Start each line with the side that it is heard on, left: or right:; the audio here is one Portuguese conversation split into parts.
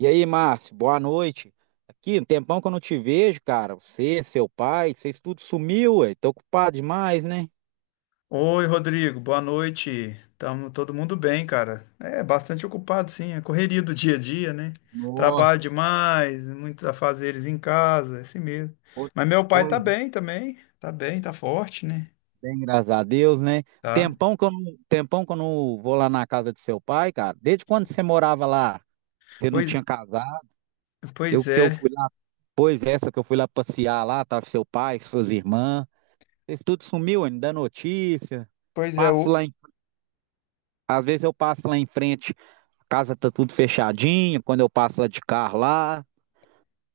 right: E aí, Márcio, boa noite. Aqui, um tempão que eu não te vejo, cara. Você, seu pai, vocês tudo sumiu, ué. Tô ocupado demais, né?
left: Oi, Rodrigo, boa noite. Tamo todo mundo bem, cara. É bastante ocupado, sim. É correria do dia a dia, né? Trabalho
right: Nossa,
left: demais, muitos afazeres em casa, é assim mesmo.
right: pois
left: Mas meu pai
right: pois
left: tá
right: é.
left: bem também. Tá bem, tá forte, né?
right: Bem, graças a Deus, né?
left: Tá.
right: Tempão que eu não vou lá na casa de seu pai, cara. Desde quando você morava lá? Você não
left: Pois,
right: tinha casado? Eu
left: pois
right: que eu
left: é.
right: fui lá, pois essa que eu fui lá passear lá, tava seu pai, suas irmãs. Vocês tudo sumiu, ué, não dá notícia.
left: Pois é, o,
right: Passo lá em, às vezes eu passo lá em frente. Casa tá tudo fechadinho, quando eu passo lá de carro lá,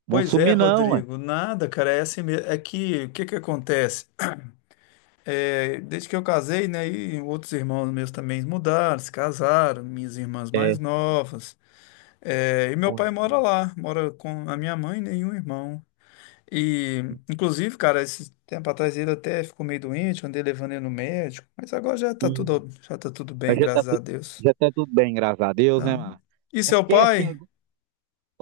right: vão
left: pois é,
right: sumir não, ué.
left: Rodrigo. Nada, cara, é assim mesmo. É que, o que que acontece? É, desde que eu casei, né? E outros irmãos meus também mudaram, se casaram, minhas irmãs
right: É.
left: mais novas. É, e meu
right: Pois
left: pai mora
right: é.
left: lá, mora com a minha mãe, né, e um irmão. E, inclusive, cara, esse tempo atrás ele até ficou meio doente, andei levando ele no médico, mas agora
right: Hum.
left: já tá tudo bem,
right: Mas já tá
left: graças a
right: tudo,
left: Deus.
right: já tá tudo bem, graças a Deus, né,
left: Tá?
right: mano?
left: E
right: É
left: seu
right: porque assim,
left: pai?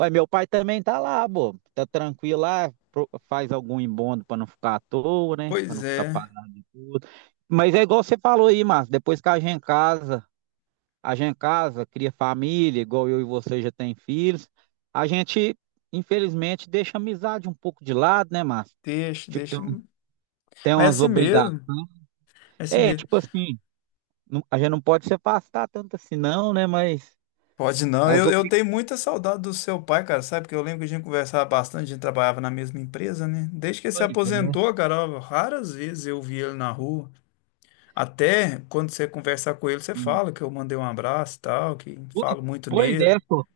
right: ué, meu pai também tá lá, pô, tá tranquilo lá, faz algum embondo pra não ficar à toa, né, pra
left: Pois
right: não ficar
left: é,
right: parado de tudo. Mas é igual você falou aí, Márcio, depois que a gente casa, cria família, igual eu e você já tem filhos, a gente, infelizmente, deixa a amizade um pouco de lado, né, Márcio?
left: deixa,
right: Tipo, tem
left: deixa.
right: um Tem
left: Mas é
right: umas
left: assim
right: obrigações.
left: mesmo, é assim
right: É,
left: mesmo.
right: tipo assim, a gente não pode se afastar tanto assim, não, né? Mas
left: Pode não,
right: as
left: eu tenho muita saudade do seu pai, cara, sabe? Porque eu lembro que a gente conversava bastante, a gente trabalhava na mesma empresa, né? Desde que ele se
right: obrigações, né?
left: aposentou, cara, ó, raras vezes eu vi ele na rua. Até quando você conversar com ele, você
right: Hum.
left: fala que eu mandei um abraço e tal, que
right: Pois,
left: falo muito
right: pois
left: nele.
right: é, pô.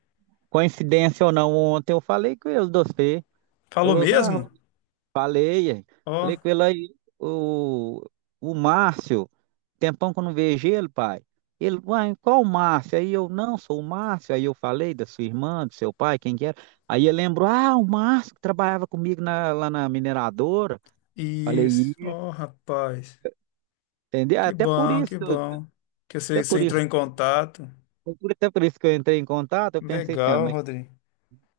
right: Coincidência ou não, ontem eu falei com ele, você.
left: Falou
right: Falou, assim, ah,
left: mesmo?
right: Rodrigo, falei, aí.
left: Ó,
right: Falei com ele aí, o Márcio, tempão que eu não vejo ele, pai. Ele, uai, qual o Márcio? Aí eu, não, sou o Márcio. Aí eu falei da sua irmã, do seu pai, quem que era. Aí ele lembrou, ah, o Márcio que trabalhava comigo lá na mineradora. Falei
left: isso. Ó, rapaz.
right: Entendeu?
left: Que
right: Até por
left: bom,
right: isso,
left: que
right: que eu-
left: bom. Que
right: até
left: você, você
right: por isso,
left: entrou em contato.
right: até por isso que eu entrei em contato, eu pensei assim, ó,
left: Legal,
right: mas
left: Rodrigo.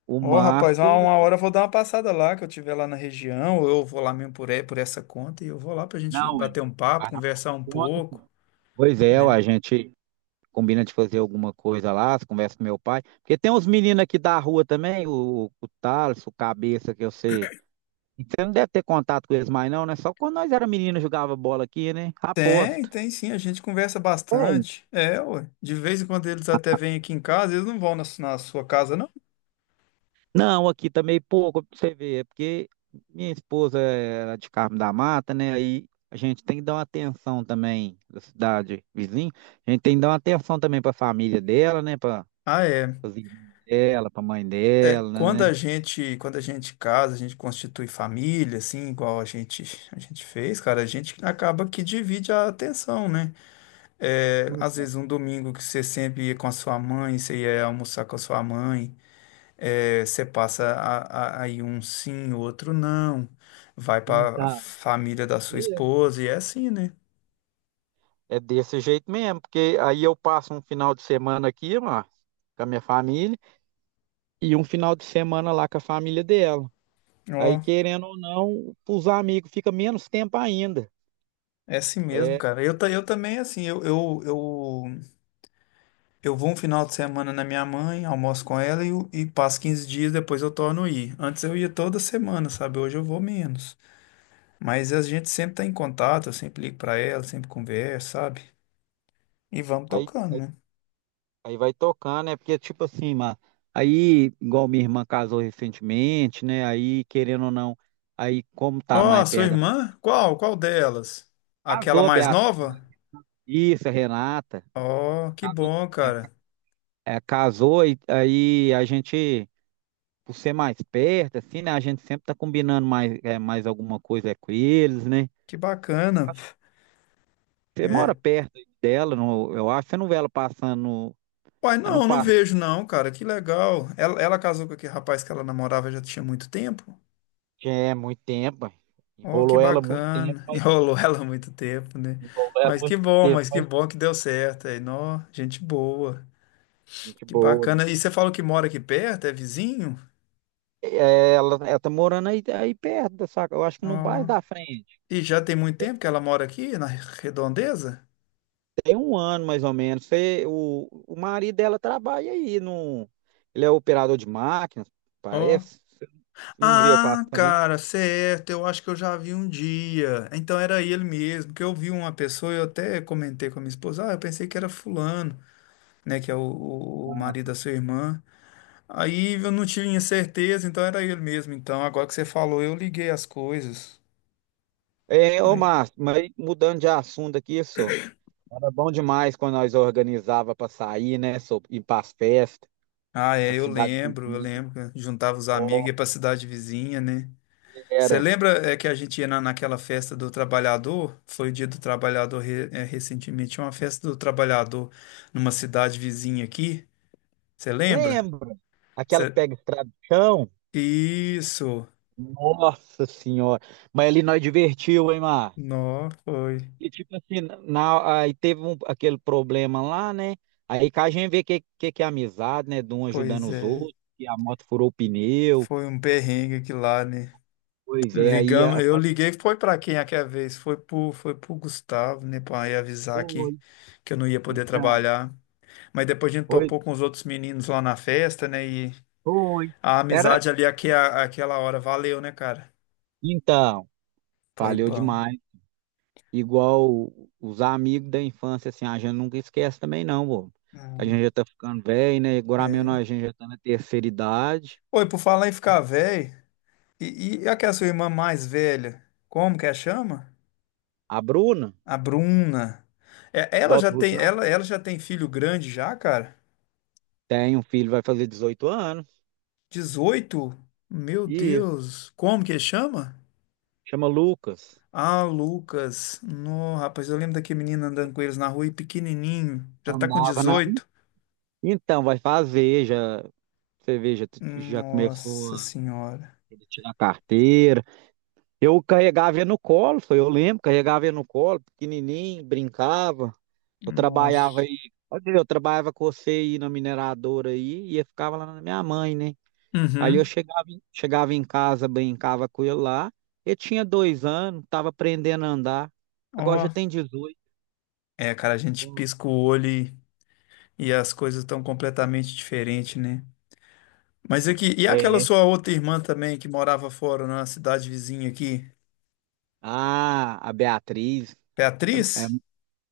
right: o
left: Ó, rapaz,
right: Márcio,
left: uma hora eu vou dar uma passada lá, que eu estiver lá na região, ou eu vou lá mesmo por, por essa conta, e eu vou lá pra gente
right: não,
left: bater
right: hein?
left: um papo,
right: Vai lá pra
left: conversar
right: essa
left: um
right: conta.
left: pouco,
right: Pois é, ó,
left: né?
right: a gente combina de fazer alguma coisa lá, conversa com meu pai, porque tem uns meninos aqui da rua também, o Thales, o Cabeça, que eu sei. Você não deve ter contato com eles mais não, né? Só quando nós era menino jogava bola aqui, né?
left: Tem,
right: Aposto.
left: tem sim, a gente conversa bastante. É, ué. De vez em quando eles até vêm aqui em casa, eles não vão na sua casa, não.
right: Não, aqui também pouco, pra você ver, é porque minha esposa era de Carmo da Mata, né? Aí a gente tem que dar uma atenção também da cidade vizinha. A gente tem que dar uma atenção também para a família dela, né? Para
left: Ah, é.
right: pras irmãs dela, para a mãe
left: É,
right: dela, né?
left: quando a gente casa, a gente constitui família, assim, a gente fez, cara, a gente acaba que divide a atenção, né? É,
right: Sim,
left: às vezes um domingo que você sempre ia com a sua mãe, você ia almoçar com a sua mãe, é, você passa aí um sim, outro não, vai
right: sim,
left: para a
right: tá.
left: família da sua
right: Mesmo.
left: esposa, e é assim, né?
right: É desse jeito mesmo, porque aí eu passo um final de semana aqui, ó, com a minha família, e um final de semana lá com a família dela. Aí,
left: Ó.
right: querendo ou não, os amigos fica menos tempo ainda.
left: É assim mesmo,
right: É.
left: cara. Eu também, assim, eu vou um final de semana na minha mãe, almoço com ela e passo 15 dias, depois eu torno a ir. Antes eu ia toda semana, sabe? Hoje eu vou menos. Mas a gente sempre tá em contato, eu sempre ligo pra ela, sempre converso, sabe? E vamos
right: aí
left: tocando, né?
right: Aí vai tocando, né? Porque, tipo assim, mano, aí, igual minha irmã casou recentemente, né? Aí, querendo ou não, aí, como tá
left: Ó,
right: mais
left: sua
right: perto da.
left: irmã? Qual? Qual delas? Aquela
right: Casou,
left: mais
right: Beata.
left: nova?
right: Isso, a Renata.
left: Ó, que
right: Casou.
left: bom,
right: É,
left: cara.
right: é, casou, e aí a gente, por ser mais perto, assim, né? A gente sempre tá combinando mais alguma coisa com eles, né?
left: Que bacana.
right: Acho que você mora
left: É,
right: perto aí dela, eu acho que você não vê ela passando.
left: uai,
right: Ela não
left: não, não
right: passa.
left: vejo não, cara. Que legal. Ela casou com aquele rapaz que ela namorava já tinha muito tempo?
right: Já. É, muito tempo, ué.
left: Oh, que
right: enrolou ela muito tempo,
left: bacana.
right: mas
left: Enrolou ela há muito tempo, né?
right: enrolou ela muito tempo.
left: Mas que bom que deu certo. Aí, nó, gente boa.
right: Gente
left: Que
right: boa.
left: bacana. E você falou que mora aqui perto, é vizinho?
right: É, ela tá morando aí, perto, saca? Eu acho que
left: Ó.
right: no bairro da frente.
left: E já tem muito tempo que ela mora aqui, na Redondeza?
right: Tem um ano, mais ou menos. O marido dela trabalha aí. No, ele é operador de máquinas,
left: Ó.
right: parece. Você não vê
left: Ah,
right: passando.
left: cara, certo. Eu acho que eu já vi um dia. Então era ele mesmo, que eu vi uma pessoa e eu até comentei com a minha esposa, ah, eu pensei que era fulano. Né, que é marido da sua irmã. Aí eu não tinha certeza, então era ele mesmo. Então, agora que você falou, eu liguei as coisas.
right: É, ô
left: Né?
right: Márcio, mas mudando de assunto aqui, só. Era bom demais quando nós organizava para sair, né? Só, ir para as festas,
left: Ah,
right: a
left: é, eu
right: cidade
left: lembro, eu
right: vizinha.
left: lembro. Que juntava os amigos,
right: Ó,
left: ia pra cidade vizinha, né? Você
right: era.
left: lembra é, que a gente ia naquela festa do trabalhador? Foi o dia do trabalhador é, recentemente, tinha uma festa do trabalhador numa cidade vizinha aqui. Você lembra?
right: Lembra? Aquela que
left: Cê-
right: pega estrada de chão?
left: Isso.
right: Nossa senhora. Mas ali nós divertiu, hein, Márcio?
left: Não, foi.
right: E tipo assim, aí teve aquele problema lá, né? Aí que a gente vê que, que é amizade, né? De um ajudando
left: Pois
right: os
left: é.
right: outros, que a moto furou o pneu.
left: Foi um perrengue aqui lá, né?
right: Pois é, aí a...
left: Ligamos, eu liguei, foi para quem aquela vez? Foi pro Gustavo, né, para avisar
right: Foi,
left: que eu não ia poder
right: então,
left: trabalhar. Mas depois a gente
right: foi,
left: topou com os outros meninos lá na festa, né, e
right: foi.
left: a
right: Era,
left: amizade ali aquela hora valeu, né, cara?
right: então,
left: Foi
right: valeu
left: bom.
right: demais. Igual os amigos da infância, assim, a gente nunca esquece também, não, pô. A gente
left: Hum,
right: já tá ficando velho, né? Agora mesmo a
left: é.
right: gente já tá na terceira idade.
left: Oi, por falar em ficar velho, e aquela sua irmã mais velha, como que a chama?
right: A Bruna,
left: A Bruna. É,
right: do
left: ela já
right: Alto
left: tem,
right: Rosário.
left: ela já tem filho grande já, cara?
right: Tem um filho, vai fazer 18 anos.
left: 18? Meu
right: E
left: Deus, como que chama?
right: chama Lucas.
left: Ah, Lucas. No, rapaz, eu lembro daquele menino andando com eles na rua e pequenininho. Já tá com
right: Andava na.
left: 18.
right: Então, vai fazer, já. Você vê, já, já começou
left: Nossa
right: a
left: senhora.
right: ele tirar a carteira. Eu carregava ele no colo, foi, eu lembro, carregava ele no colo, pequenininho, brincava. Eu trabalhava
left: Nossa.
right: aí, olha, eu trabalhava com você aí na mineradora aí, e eu ficava lá na minha mãe, né? Aí eu
left: Uhum.
right: chegava em casa, brincava com ele lá. Ele tinha 2 anos, tava aprendendo a andar. Agora
left: Ó.
right: já tem 18.
left: É, cara, a gente
right: Ó.
left: pisca o olho e as coisas estão completamente diferentes, né? Mas aqui, e aquela
right: É,
left: sua outra irmã também que morava fora na cidade vizinha aqui?
right: ah, a Beatriz. É- é-
left: Beatriz?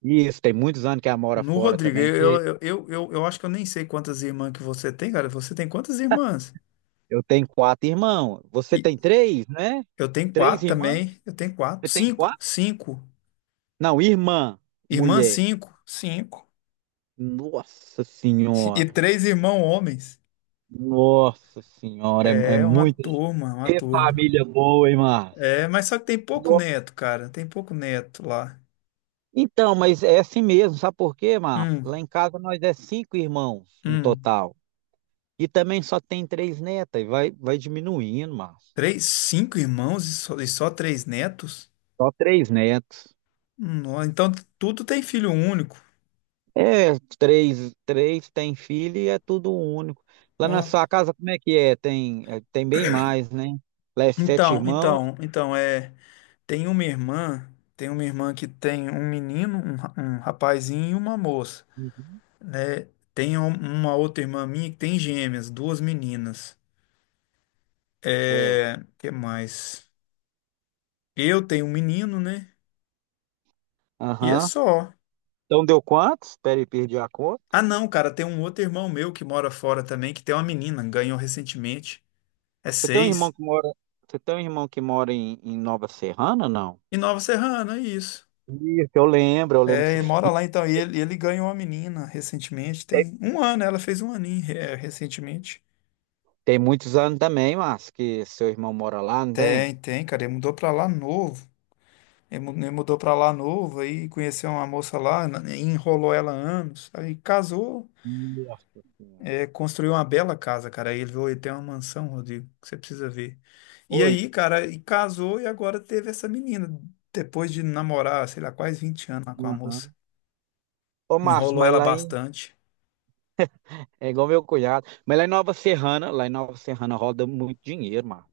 right: isso, tem muitos anos que ela mora
left: No
right: fora
left: Rodrigo,
right: também. Você-.
left: eu acho que eu nem sei quantas irmãs que você tem, cara. Você tem quantas irmãs?
right: Eu tenho quatro irmãos. Você tem três, né?
left: Eu tenho
right: Três
left: quatro
right: irmãs?
left: também. Eu tenho
right: Você
left: quatro.
right: tem
left: Cinco.
right: quatro?
left: Cinco.
right: Não, irmã,
left: Irmã,
right: mulher.
left: cinco. Cinco.
right: Nossa
left: E
right: Senhora.
left: três irmãos homens.
right: Nossa Senhora. É
left: É uma
right: muita
left: turma, uma turma.
right: família boa, hein, Márcio?
left: É, mas só que tem pouco
right: No-.
left: neto, cara. Tem pouco neto lá.
right: Então, mas é assim mesmo. Sabe por quê, Márcio? Lá
left: Um,
right: em casa nós é cinco irmãos no
left: um.
right: total. E também só tem três netas. E vai diminuindo, Márcio.
left: Três, cinco irmãos e só três netos?
right: Só três netos.
left: Ó, então tudo tem filho único.
right: É, três, três tem filho e é tudo único. Lá na
left: Ó.
right: sua casa, como é que é? Tem bem mais, né? Lá é sete
left: Então,
right: irmãos.
left: então, então, é. Tem uma irmã. Tem uma irmã que tem um menino, um rapazinho e uma moça.
right: Uhum.
left: Né? Tem um- uma outra irmã minha que tem gêmeas, duas meninas.
right: É.
left: É, que mais? Eu tenho um menino, né? E é
right: Aham.
left: só.
right: Então deu quantos? Espera aí, perdi a conta.
left: Ah, não, cara, tem um outro irmão meu que mora fora também, que tem uma menina, ganhou recentemente. É
right: Você tem um irmão
left: seis.
right: que mora, Você tem um irmão que mora em Nova Serrana, não?
left: E Nova Serrana, é isso.
right: Isso, eu lembro, eu lembro.
left: É, ele mora lá então. E ele ganhou uma menina recentemente,
right: Tem,
left: tem um ano, ela fez um aninho, é, recentemente.
right: tem muitos anos também, mas que seu irmão mora lá, não tem?
left: Tem, tem, cara, ele mudou pra lá novo. Ele mudou pra lá novo, aí conheceu uma moça lá, enrolou ela anos, aí casou,
right: Nossa Senhora.
left: é, construiu uma bela casa, cara. Aí ele veio ter uma mansão, Rodrigo, que você precisa ver. E
right: Oi.
left: aí, cara, e casou e agora teve essa menina, depois de namorar, sei lá, quase 20 anos lá com a moça.
right: Aham. Ô, Márcio,
left: Enrolou
right: mas
left: ela
right: lá em.
left: bastante.
right: É igual meu cunhado. Mas lá em Nova Serrana roda muito dinheiro, mano.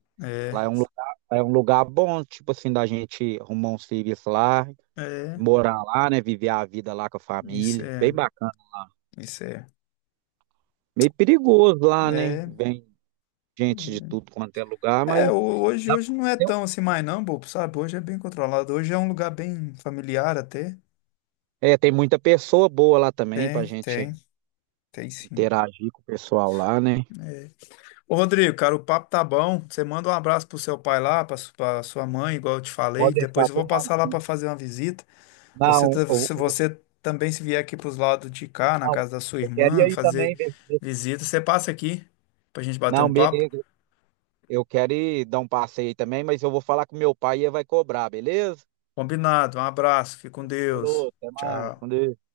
right: Lá é
left: É,
right: um lugar, lá é um lugar bom, tipo assim, da gente arrumar um serviço lá,
left: é,
right: morar lá, né? Viver a vida lá com a
left: isso
right: família. Bem
left: é,
right: bacana.
left: isso é.
right: Meio perigoso lá, né?
left: É,
right: Vem gente de tudo quanto é lugar,
left: é,
right: mas
left: hoje,
right: dá pra
left: hoje não é
right: ter
left: tão assim mais não, bobo, sabe? Hoje é bem controlado. Hoje é um lugar bem familiar até.
right: tem muita pessoa boa lá também pra
left: Tem,
right: gente
left: tem. Tem sim.
right: interagir com o pessoal lá, né?
left: Ô, Rodrigo, cara, o papo tá bom. Você manda um abraço pro seu pai lá, pra sua mãe, igual eu te falei.
right: Pode deixar,
left: Depois eu vou
right: tô
left: passar lá pra
right: mandando.
left: fazer uma visita.
right: Não, eu,
left: Se
right: eu-
left: você também se vier aqui pros lados de cá, na
right: não,
left: casa da sua
right: eu queria
left: irmã,
right: ir
left: fazer
right: também. Ver- ver-.
left: visita, você passa aqui pra gente bater um
right: Não,
left: papo.
right: beleza. Eu quero ir dar um passeio também, mas eu vou falar com meu pai e ele vai cobrar, beleza?
left: Combinado. Um abraço. Fique com Deus.
right: Falou, até mais. Com
left: Tchau.
right: Deus.